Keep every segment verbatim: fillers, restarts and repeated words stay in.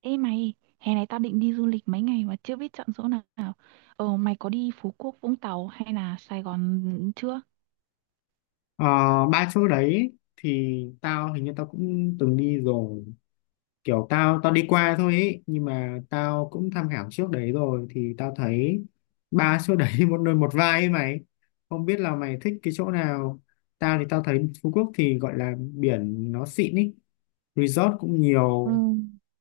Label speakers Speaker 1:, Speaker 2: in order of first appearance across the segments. Speaker 1: Ê mày, hè này tao định đi du lịch mấy ngày mà chưa biết chọn chỗ nào. Ờ, mày có đi Phú Quốc, Vũng Tàu hay là Sài Gòn chưa?
Speaker 2: Ờ, ba chỗ đấy thì tao hình như tao cũng từng đi rồi kiểu tao tao đi qua thôi ấy, nhưng mà tao cũng tham khảo trước đấy rồi thì tao thấy ba chỗ đấy một nơi một vai ấy mày, không biết là mày thích cái chỗ nào. Tao thì tao thấy Phú Quốc thì gọi là biển nó xịn ấy, resort cũng
Speaker 1: Ừ.
Speaker 2: nhiều.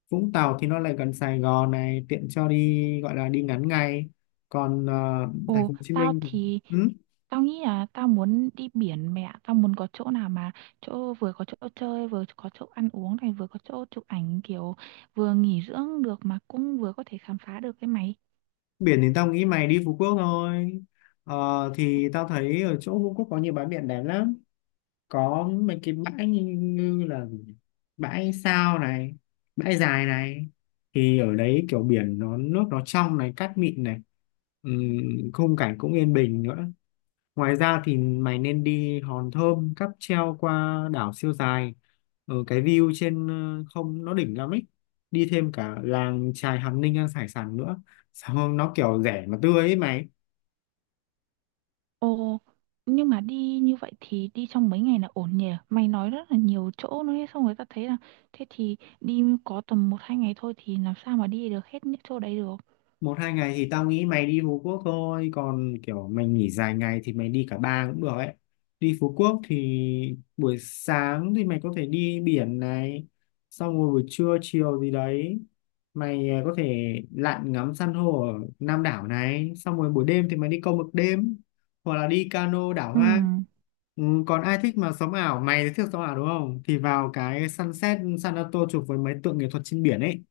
Speaker 2: Vũng Tàu thì nó lại gần Sài Gòn này, tiện cho đi gọi là đi ngắn ngày. Còn ờ, thành
Speaker 1: Ồ,
Speaker 2: phố Hồ Chí
Speaker 1: tao
Speaker 2: Minh thì-
Speaker 1: thì
Speaker 2: ừ?
Speaker 1: tao nghĩ là tao muốn đi biển mẹ, tao muốn có chỗ nào mà chỗ vừa có chỗ chơi, vừa có chỗ ăn uống này, vừa có chỗ chụp ảnh kiểu vừa nghỉ dưỡng được mà cũng vừa có thể khám phá được cái mày.
Speaker 2: Biển thì tao nghĩ mày đi Phú Quốc thôi. Ờ, thì tao thấy ở chỗ Phú Quốc có nhiều bãi biển đẹp lắm, có mấy cái bãi như, như là bãi Sao này, bãi Dài này, thì ở đấy kiểu biển nó nước nó trong này, cát mịn này. Ừm, khung cảnh cũng yên bình nữa. Ngoài ra thì mày nên đi Hòn Thơm cáp treo qua đảo siêu dài. Ở cái view trên ờ, không, nó đỉnh lắm ấy. Đi thêm cả làng chài Hàm Ninh ăn hải sản nữa. Xong nó kiểu rẻ mà tươi ấy mày.
Speaker 1: Ồ, nhưng mà đi như vậy thì đi trong mấy ngày là ổn nhỉ? Mày nói rất là nhiều chỗ nữa ấy, xong người ta thấy là thế thì đi có tầm một hai ngày thôi thì làm sao mà đi được hết những chỗ đấy được.
Speaker 2: Một hai ngày thì tao nghĩ mày đi Phú Quốc thôi, còn kiểu mày nghỉ dài ngày thì mày đi cả ba cũng được ấy. Đi Phú Quốc thì buổi sáng thì mày có thể đi biển này, xong rồi buổi trưa chiều gì đấy mày à, có thể lặn ngắm san hô ở Nam đảo này, xong rồi buổi đêm thì mày đi câu mực đêm hoặc là đi cano đảo
Speaker 1: Ừ.
Speaker 2: hoang. Ừ, còn ai thích mà sống ảo mày, thì thích sống ảo đúng không, thì vào cái sunset San Antonio chụp với mấy tượng nghệ thuật trên biển ấy.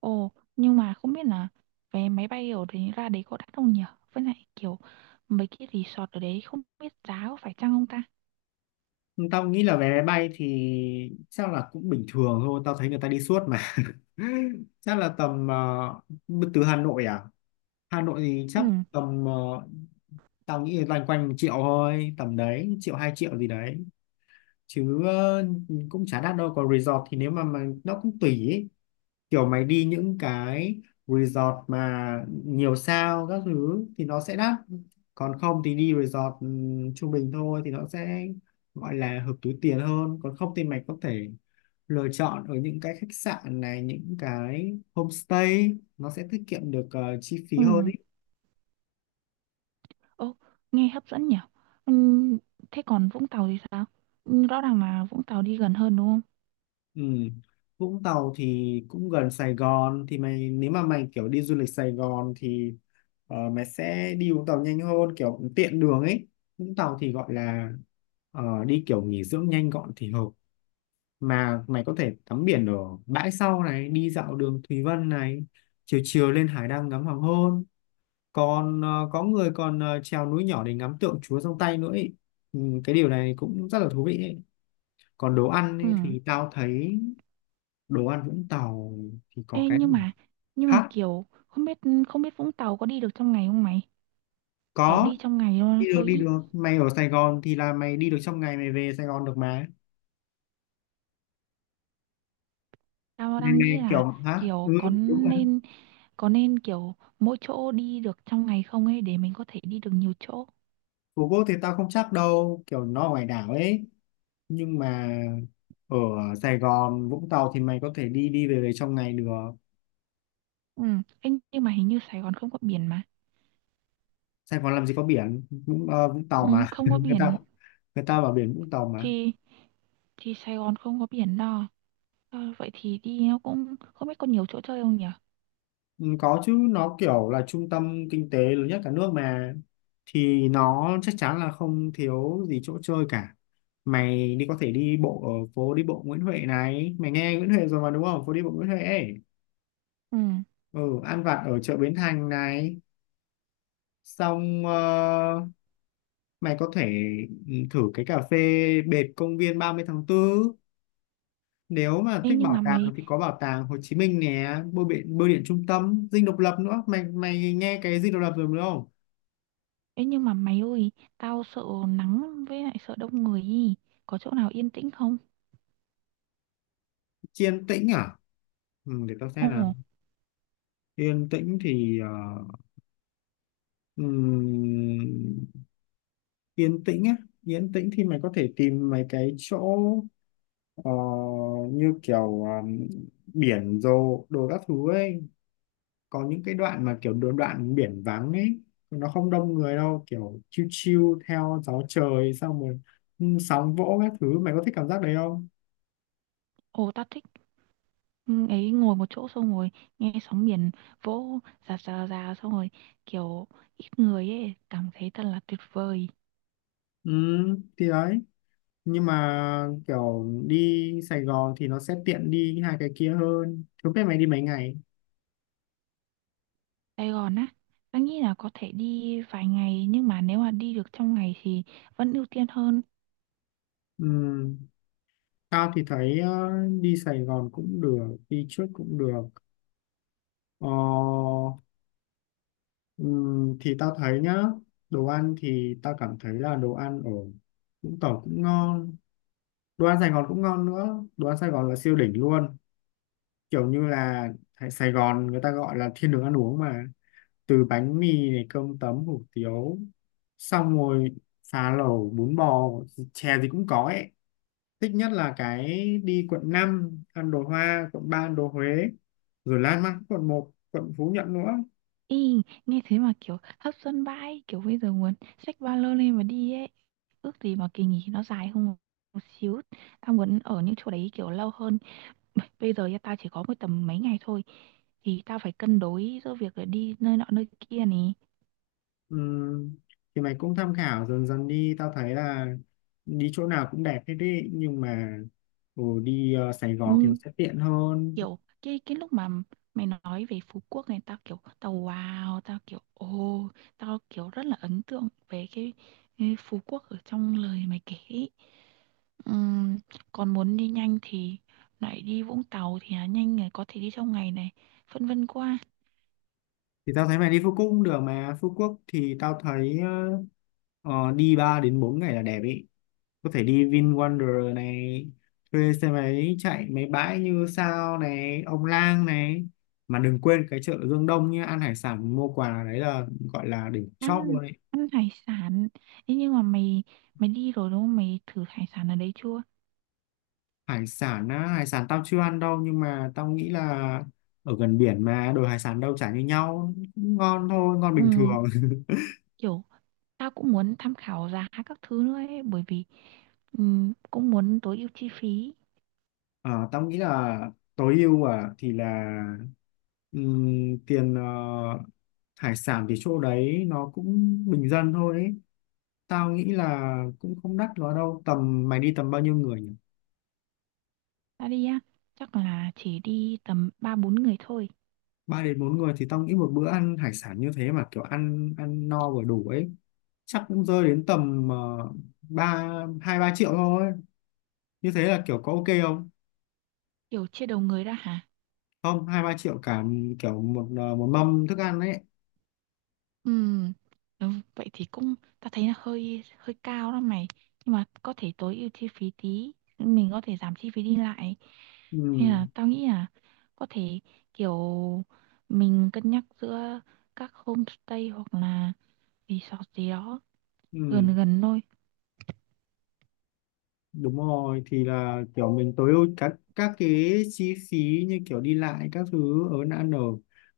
Speaker 1: Ồ, nhưng mà không biết là vé máy bay ở đấy ra đấy có đắt không nhỉ? Với lại kiểu mấy cái resort ở đấy không biết giá có phải chăng không ta?
Speaker 2: Tao nghĩ là vé máy bay thì chắc là cũng bình thường thôi, tao thấy người ta đi suốt mà. Chắc là tầm ờ, từ Hà Nội à? Hà Nội thì
Speaker 1: Ừ.
Speaker 2: chắc tầm ờ, tao nghĩ loanh quanh một triệu thôi, tầm đấy, triệu hai triệu gì đấy. Chứ ờ, cũng chả đắt đâu. Còn resort thì nếu mà, mà nó cũng tùy ý, kiểu mày đi những cái resort mà nhiều sao các thứ thì nó sẽ đắt, còn không thì đi resort ừm, trung bình thôi thì nó sẽ gọi là hợp túi tiền hơn. Còn không thì mày có thể lựa chọn ở những cái khách sạn này, những cái homestay, nó sẽ tiết kiệm được ờ, chi
Speaker 1: Ừ.
Speaker 2: phí hơn.
Speaker 1: Ồ, nghe hấp dẫn nhỉ? Ừ, thế còn Vũng Tàu thì sao? Ừm, Rõ ràng là Vũng Tàu đi gần hơn đúng không?
Speaker 2: Ừ. Vũng Tàu thì cũng gần Sài Gòn, thì mày nếu mà mày kiểu đi du lịch Sài Gòn thì ờ, mày sẽ đi Vũng Tàu nhanh hơn, kiểu tiện đường ấy. Vũng Tàu thì gọi là ờ, đi kiểu nghỉ dưỡng nhanh gọn thì hợp. Mà mày có thể tắm biển ở bãi sau này, đi dạo đường Thùy Vân này, chiều chiều lên hải đăng ngắm hoàng hôn. Còn ờ, có người còn ờ, trèo núi nhỏ để ngắm tượng Chúa trong tay nữa ấy. Ừ, cái điều này cũng rất là thú vị ấy. Còn đồ ăn
Speaker 1: Ừ.
Speaker 2: ấy, thì tao thấy đồ ăn Vũng Tàu thì có
Speaker 1: Ê,
Speaker 2: cái
Speaker 1: nhưng
Speaker 2: gì?
Speaker 1: mà nhưng mà
Speaker 2: Hả?
Speaker 1: kiểu không biết không biết Vũng Tàu có đi được trong ngày không mày? Kiểu
Speaker 2: Có,
Speaker 1: đi trong ngày luôn
Speaker 2: đi được
Speaker 1: thôi
Speaker 2: đi
Speaker 1: ý.
Speaker 2: được mày, ở Sài Gòn thì là mày đi được trong ngày, mày về Sài Gòn được mà.
Speaker 1: Tao
Speaker 2: mày,
Speaker 1: đang nghĩ
Speaker 2: mày
Speaker 1: là
Speaker 2: kiểu hả ừ
Speaker 1: kiểu có
Speaker 2: đúng rồi.
Speaker 1: nên có nên kiểu mỗi chỗ đi được trong ngày không ấy để mình có thể đi được nhiều chỗ.
Speaker 2: Phú Quốc thì tao không chắc đâu, kiểu nó ở ngoài đảo ấy, nhưng mà ở Sài Gòn, Vũng Tàu thì mày có thể đi đi về về trong ngày được.
Speaker 1: Ừ. Ê, nhưng mà hình như Sài Gòn không có biển mà.
Speaker 2: Sài Gòn làm gì có biển, Vũng, ờ, Vũng Tàu
Speaker 1: Ừ,
Speaker 2: mà
Speaker 1: không có
Speaker 2: người
Speaker 1: biển
Speaker 2: ta, người ta bảo biển Vũng Tàu mà.
Speaker 1: thì thì Sài Gòn không có biển đâu. Ờ, vậy thì đi nó cũng không biết có nhiều chỗ chơi không nhỉ?
Speaker 2: Ừ, có chứ, nó kiểu là trung tâm kinh tế lớn nhất cả nước mà, thì nó chắc chắn là không thiếu gì chỗ chơi cả. Mày đi có thể đi bộ ở phố đi bộ Nguyễn Huệ này, mày nghe Nguyễn Huệ rồi mà đúng không, phố đi bộ Nguyễn Huệ ấy.
Speaker 1: Ừ.
Speaker 2: Ừ, ăn vặt ở chợ Bến Thành này, xong ờ, mày có thể ừ, thử cái cà phê bệt công viên ba mươi tháng tư. Nếu mà
Speaker 1: Ê,
Speaker 2: thích
Speaker 1: nhưng
Speaker 2: bảo
Speaker 1: mà
Speaker 2: tàng
Speaker 1: mày
Speaker 2: thì có bảo tàng Hồ Chí Minh nè, bưu điện bưu điện trung tâm, Dinh Độc Lập nữa, mày mày nghe cái Dinh Độc Lập rồi đúng không.
Speaker 1: Ê nhưng mà mày ơi, tao sợ nắng với lại sợ đông người ý. Có chỗ nào yên tĩnh không?
Speaker 2: Yên tĩnh à? Ừ, để tao
Speaker 1: Ồ,
Speaker 2: xem nào. Yên tĩnh thì ờ, ừm, yên tĩnh á, yên tĩnh thì mày có thể tìm mấy cái chỗ ờ, như kiểu ờm, biển rồi đồ các thứ ấy. Có những cái đoạn mà kiểu đồ đoạn biển vắng ấy, nó không đông người đâu, kiểu chill chill theo gió trời, xong rồi ừ, sóng vỗ các thứ, mày có thích cảm giác đấy không?
Speaker 1: ồ tao thích. Ừ, ấy ngồi một chỗ xong rồi nghe sóng biển vỗ rà rà rà xong rồi kiểu ít người ấy, cảm thấy thật là tuyệt vời.
Speaker 2: Ừ, thì đấy, nhưng mà kiểu đi Sài Gòn thì nó sẽ tiện đi hai cái kia hơn, không biết mày đi mấy ngày.
Speaker 1: Sài Gòn á, tao nghĩ là có thể đi vài ngày nhưng mà nếu mà đi được trong ngày thì vẫn ưu tiên hơn.
Speaker 2: Ừm, Tao thì thấy ờ, đi Sài Gòn cũng được, đi trước cũng được. Ờ, ừm, thì tao thấy nhá, đồ ăn thì tao cảm thấy là đồ ăn ở Vũng Tàu cũng ngon, đồ ăn Sài Gòn cũng ngon nữa. Đồ ăn Sài Gòn là siêu đỉnh luôn, kiểu như là Sài Gòn người ta gọi là thiên đường ăn uống mà, từ bánh mì này, cơm tấm, hủ tiếu, xong rồi phá lẩu, bún bò, chè gì cũng có ấy. Thích nhất là cái đi quận năm ăn đồ Hoa, quận ba ăn đồ Huế, rồi lan man quận một, quận Phú Nhuận nữa.
Speaker 1: Ý, nghe thế mà kiểu hấp dẫn vãi, kiểu bây giờ muốn xách ba lô lên mà đi ấy. Ước gì mà kỳ nghỉ nó dài hơn một xíu, tao muốn ở những chỗ đấy kiểu lâu hơn. Bây giờ tao chỉ có mỗi tầm mấy ngày thôi thì tao phải cân đối giữa việc là đi nơi nọ nơi kia này.
Speaker 2: Ừm, thì mày cũng tham khảo dần dần đi, tao thấy là đi chỗ nào cũng đẹp hết đi, nhưng mà ừ, đi ờ, Sài Gòn thì nó
Speaker 1: Ừ,
Speaker 2: sẽ tiện hơn.
Speaker 1: kiểu cái cái lúc mà mày nói về Phú Quốc này, tao kiểu tao wow, tao kiểu ồ, tao kiểu rất là ấn tượng về cái, cái Phú Quốc ở trong lời mày kể ấy. Ừm, còn muốn đi nhanh thì lại đi Vũng Tàu thì là nhanh này, có thể đi trong ngày này. Phân vân quá.
Speaker 2: Thì tao thấy mày đi Phú Quốc cũng được mà. Phú Quốc thì tao thấy ờ, ờ, đi ba đến bốn ngày là đẹp ý. Có thể đi VinWonder này, thuê xe máy chạy mấy bãi như Sao này, Ông Lang này, mà đừng quên cái chợ Dương Đông nhé, ăn hải sản mua quà, đấy là gọi là đỉnh chóp luôn
Speaker 1: ăn
Speaker 2: ấy.
Speaker 1: ăn hải sản. Ê, nhưng mà mày mày đi rồi đúng không, mày thử hải sản ở đấy chưa?
Speaker 2: Hải sản á, hải sản tao chưa ăn đâu, nhưng mà tao nghĩ là ở gần biển mà, đồ hải sản đâu chả như nhau, cũng ngon thôi, ngon bình
Speaker 1: Ừ,
Speaker 2: thường.
Speaker 1: kiểu tao cũng muốn tham khảo giá các thứ nữa ấy, bởi vì ừ, cũng muốn tối ưu chi phí.
Speaker 2: Ờ, tao nghĩ là tối ưu à, thì là ừm, tiền ờ, hải sản thì chỗ đấy nó cũng bình dân thôi ấy. Tao nghĩ là cũng không đắt quá đâu. Tầm mày đi tầm bao nhiêu người nhỉ?
Speaker 1: Tao đi á, chắc là chỉ đi tầm ba bốn người thôi.
Speaker 2: Ba đến bốn người thì tao nghĩ một bữa ăn hải sản như thế mà kiểu ăn ăn no vừa đủ ấy, chắc cũng rơi đến tầm ờ, ba hai ba triệu thôi. Như thế là kiểu có ok không?
Speaker 1: Kiểu chia đầu người ra hả?
Speaker 2: Không, hai ba triệu cả, kiểu một ờ, một mâm thức ăn ấy.
Speaker 1: Ừm, ừ, vậy thì cũng ta thấy là hơi hơi cao đó mày, nhưng mà có thể tối ưu chi phí tí, mình có thể giảm chi phí đi lại,
Speaker 2: Ừ,
Speaker 1: hay là tao nghĩ là có thể kiểu mình cân nhắc giữa các homestay hoặc là resort gì đó
Speaker 2: ừ,
Speaker 1: gần gần thôi.
Speaker 2: đúng rồi, thì là kiểu mình tối ưu các các cái chi phí như kiểu đi lại các thứ, ở ăn ở,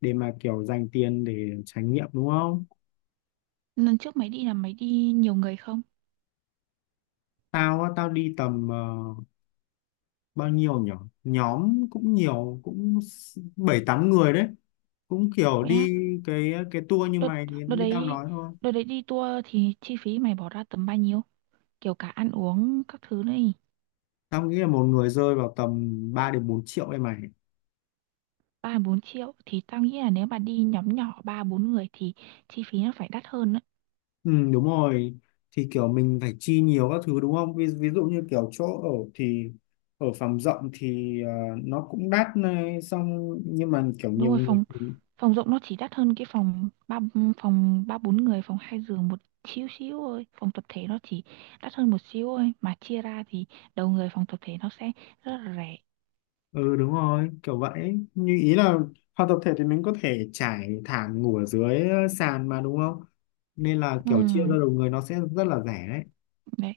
Speaker 2: để mà kiểu dành tiền để trải nghiệm đúng không?
Speaker 1: Lần trước mày đi là mày đi nhiều người không?
Speaker 2: Tao á, tao đi tầm ờ, bao nhiêu nhỉ? Nhóm cũng nhiều, cũng s- bảy tám người đấy. Cũng kiểu
Speaker 1: Vậy á,
Speaker 2: đi cái cái tour như
Speaker 1: đợt
Speaker 2: mày
Speaker 1: đợt
Speaker 2: như tao
Speaker 1: đấy
Speaker 2: nói thôi.
Speaker 1: đợt đấy đi tour thì chi phí mày bỏ ra tầm bao nhiêu, kiểu cả ăn uống các thứ nữa?
Speaker 2: Tao nghĩ là một người rơi vào tầm ba đến bốn triệu đây mày.
Speaker 1: Ba bốn triệu thì tao nghĩ là nếu mà đi nhóm nhỏ ba bốn người thì chi phí nó phải đắt hơn đấy.
Speaker 2: Ừ đúng rồi. Thì kiểu mình phải chi nhiều các thứ đúng không? Ví, ví dụ như kiểu chỗ ở thì ở phòng rộng thì ờ, nó cũng đắt này, xong nhưng mà kiểu
Speaker 1: Đúng
Speaker 2: nhiều
Speaker 1: rồi,
Speaker 2: người.
Speaker 1: phòng phòng rộng nó chỉ đắt hơn cái phòng ba phòng ba bốn người, phòng hai giường một xíu xíu thôi. Phòng tập thể nó chỉ đắt hơn một xíu thôi mà chia ra thì đầu người phòng tập thể nó sẽ rất là rẻ.
Speaker 2: Ừ đúng rồi, kiểu vậy. Như ý là hoạt tập thể thì mình có thể trải thảm ngủ ở dưới ờ, sàn mà đúng không? Nên là
Speaker 1: Ừ,
Speaker 2: kiểu chia ra đầu người nó sẽ rất là rẻ đấy.
Speaker 1: đấy.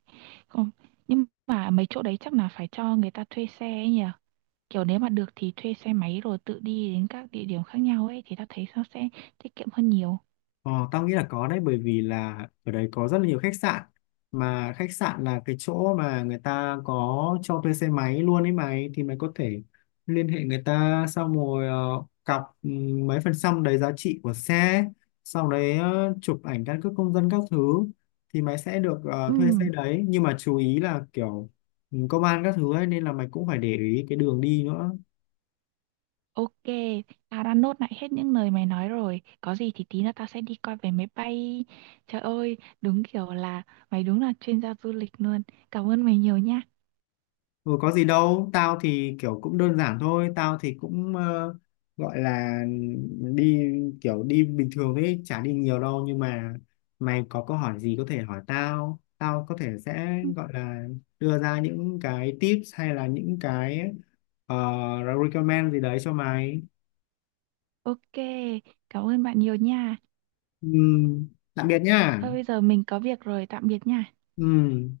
Speaker 1: Không, nhưng mà mấy chỗ đấy chắc là phải cho người ta thuê xe ấy nhỉ, kiểu nếu mà được thì thuê xe máy rồi tự đi đến các địa điểm khác nhau ấy thì ta thấy nó sẽ tiết kiệm hơn nhiều.
Speaker 2: Ờ, tao nghĩ là có đấy, bởi vì là ở đấy có rất là nhiều khách sạn, mà khách sạn là cái chỗ mà người ta có cho thuê xe máy luôn ấy mày, thì mày có thể liên hệ người ta, xong rồi ờ, cọc ừ, mấy phần trăm đấy giá trị của xe, sau đấy ờ, chụp ảnh căn cước công dân các thứ, thì mày sẽ được
Speaker 1: Ừ.
Speaker 2: ờ, thuê xe đấy, nhưng mà chú ý là kiểu ừ, công an các thứ ấy, nên là mày cũng phải để ý cái đường đi nữa.
Speaker 1: Ok, tao đã nốt lại hết những lời mày nói rồi. Có gì thì tí nữa tao sẽ đi coi vé máy bay. Trời ơi, đúng kiểu là mày đúng là chuyên gia du lịch luôn. Cảm ơn mày nhiều nha.
Speaker 2: Ừ, có gì đâu, tao thì kiểu cũng đơn giản thôi, tao thì cũng ờ, gọi là đi kiểu đi bình thường ấy, chả đi nhiều đâu, nhưng mà mày có câu hỏi gì có thể hỏi tao, tao có thể sẽ
Speaker 1: Ừ,
Speaker 2: gọi là đưa ra những cái tips hay là những cái ờ, recommend gì đấy cho mày.
Speaker 1: ok, cảm ơn bạn nhiều nha.
Speaker 2: Ừ, tạm biệt nhá.
Speaker 1: Thôi bây giờ mình có việc rồi, tạm biệt nha.
Speaker 2: Ừ.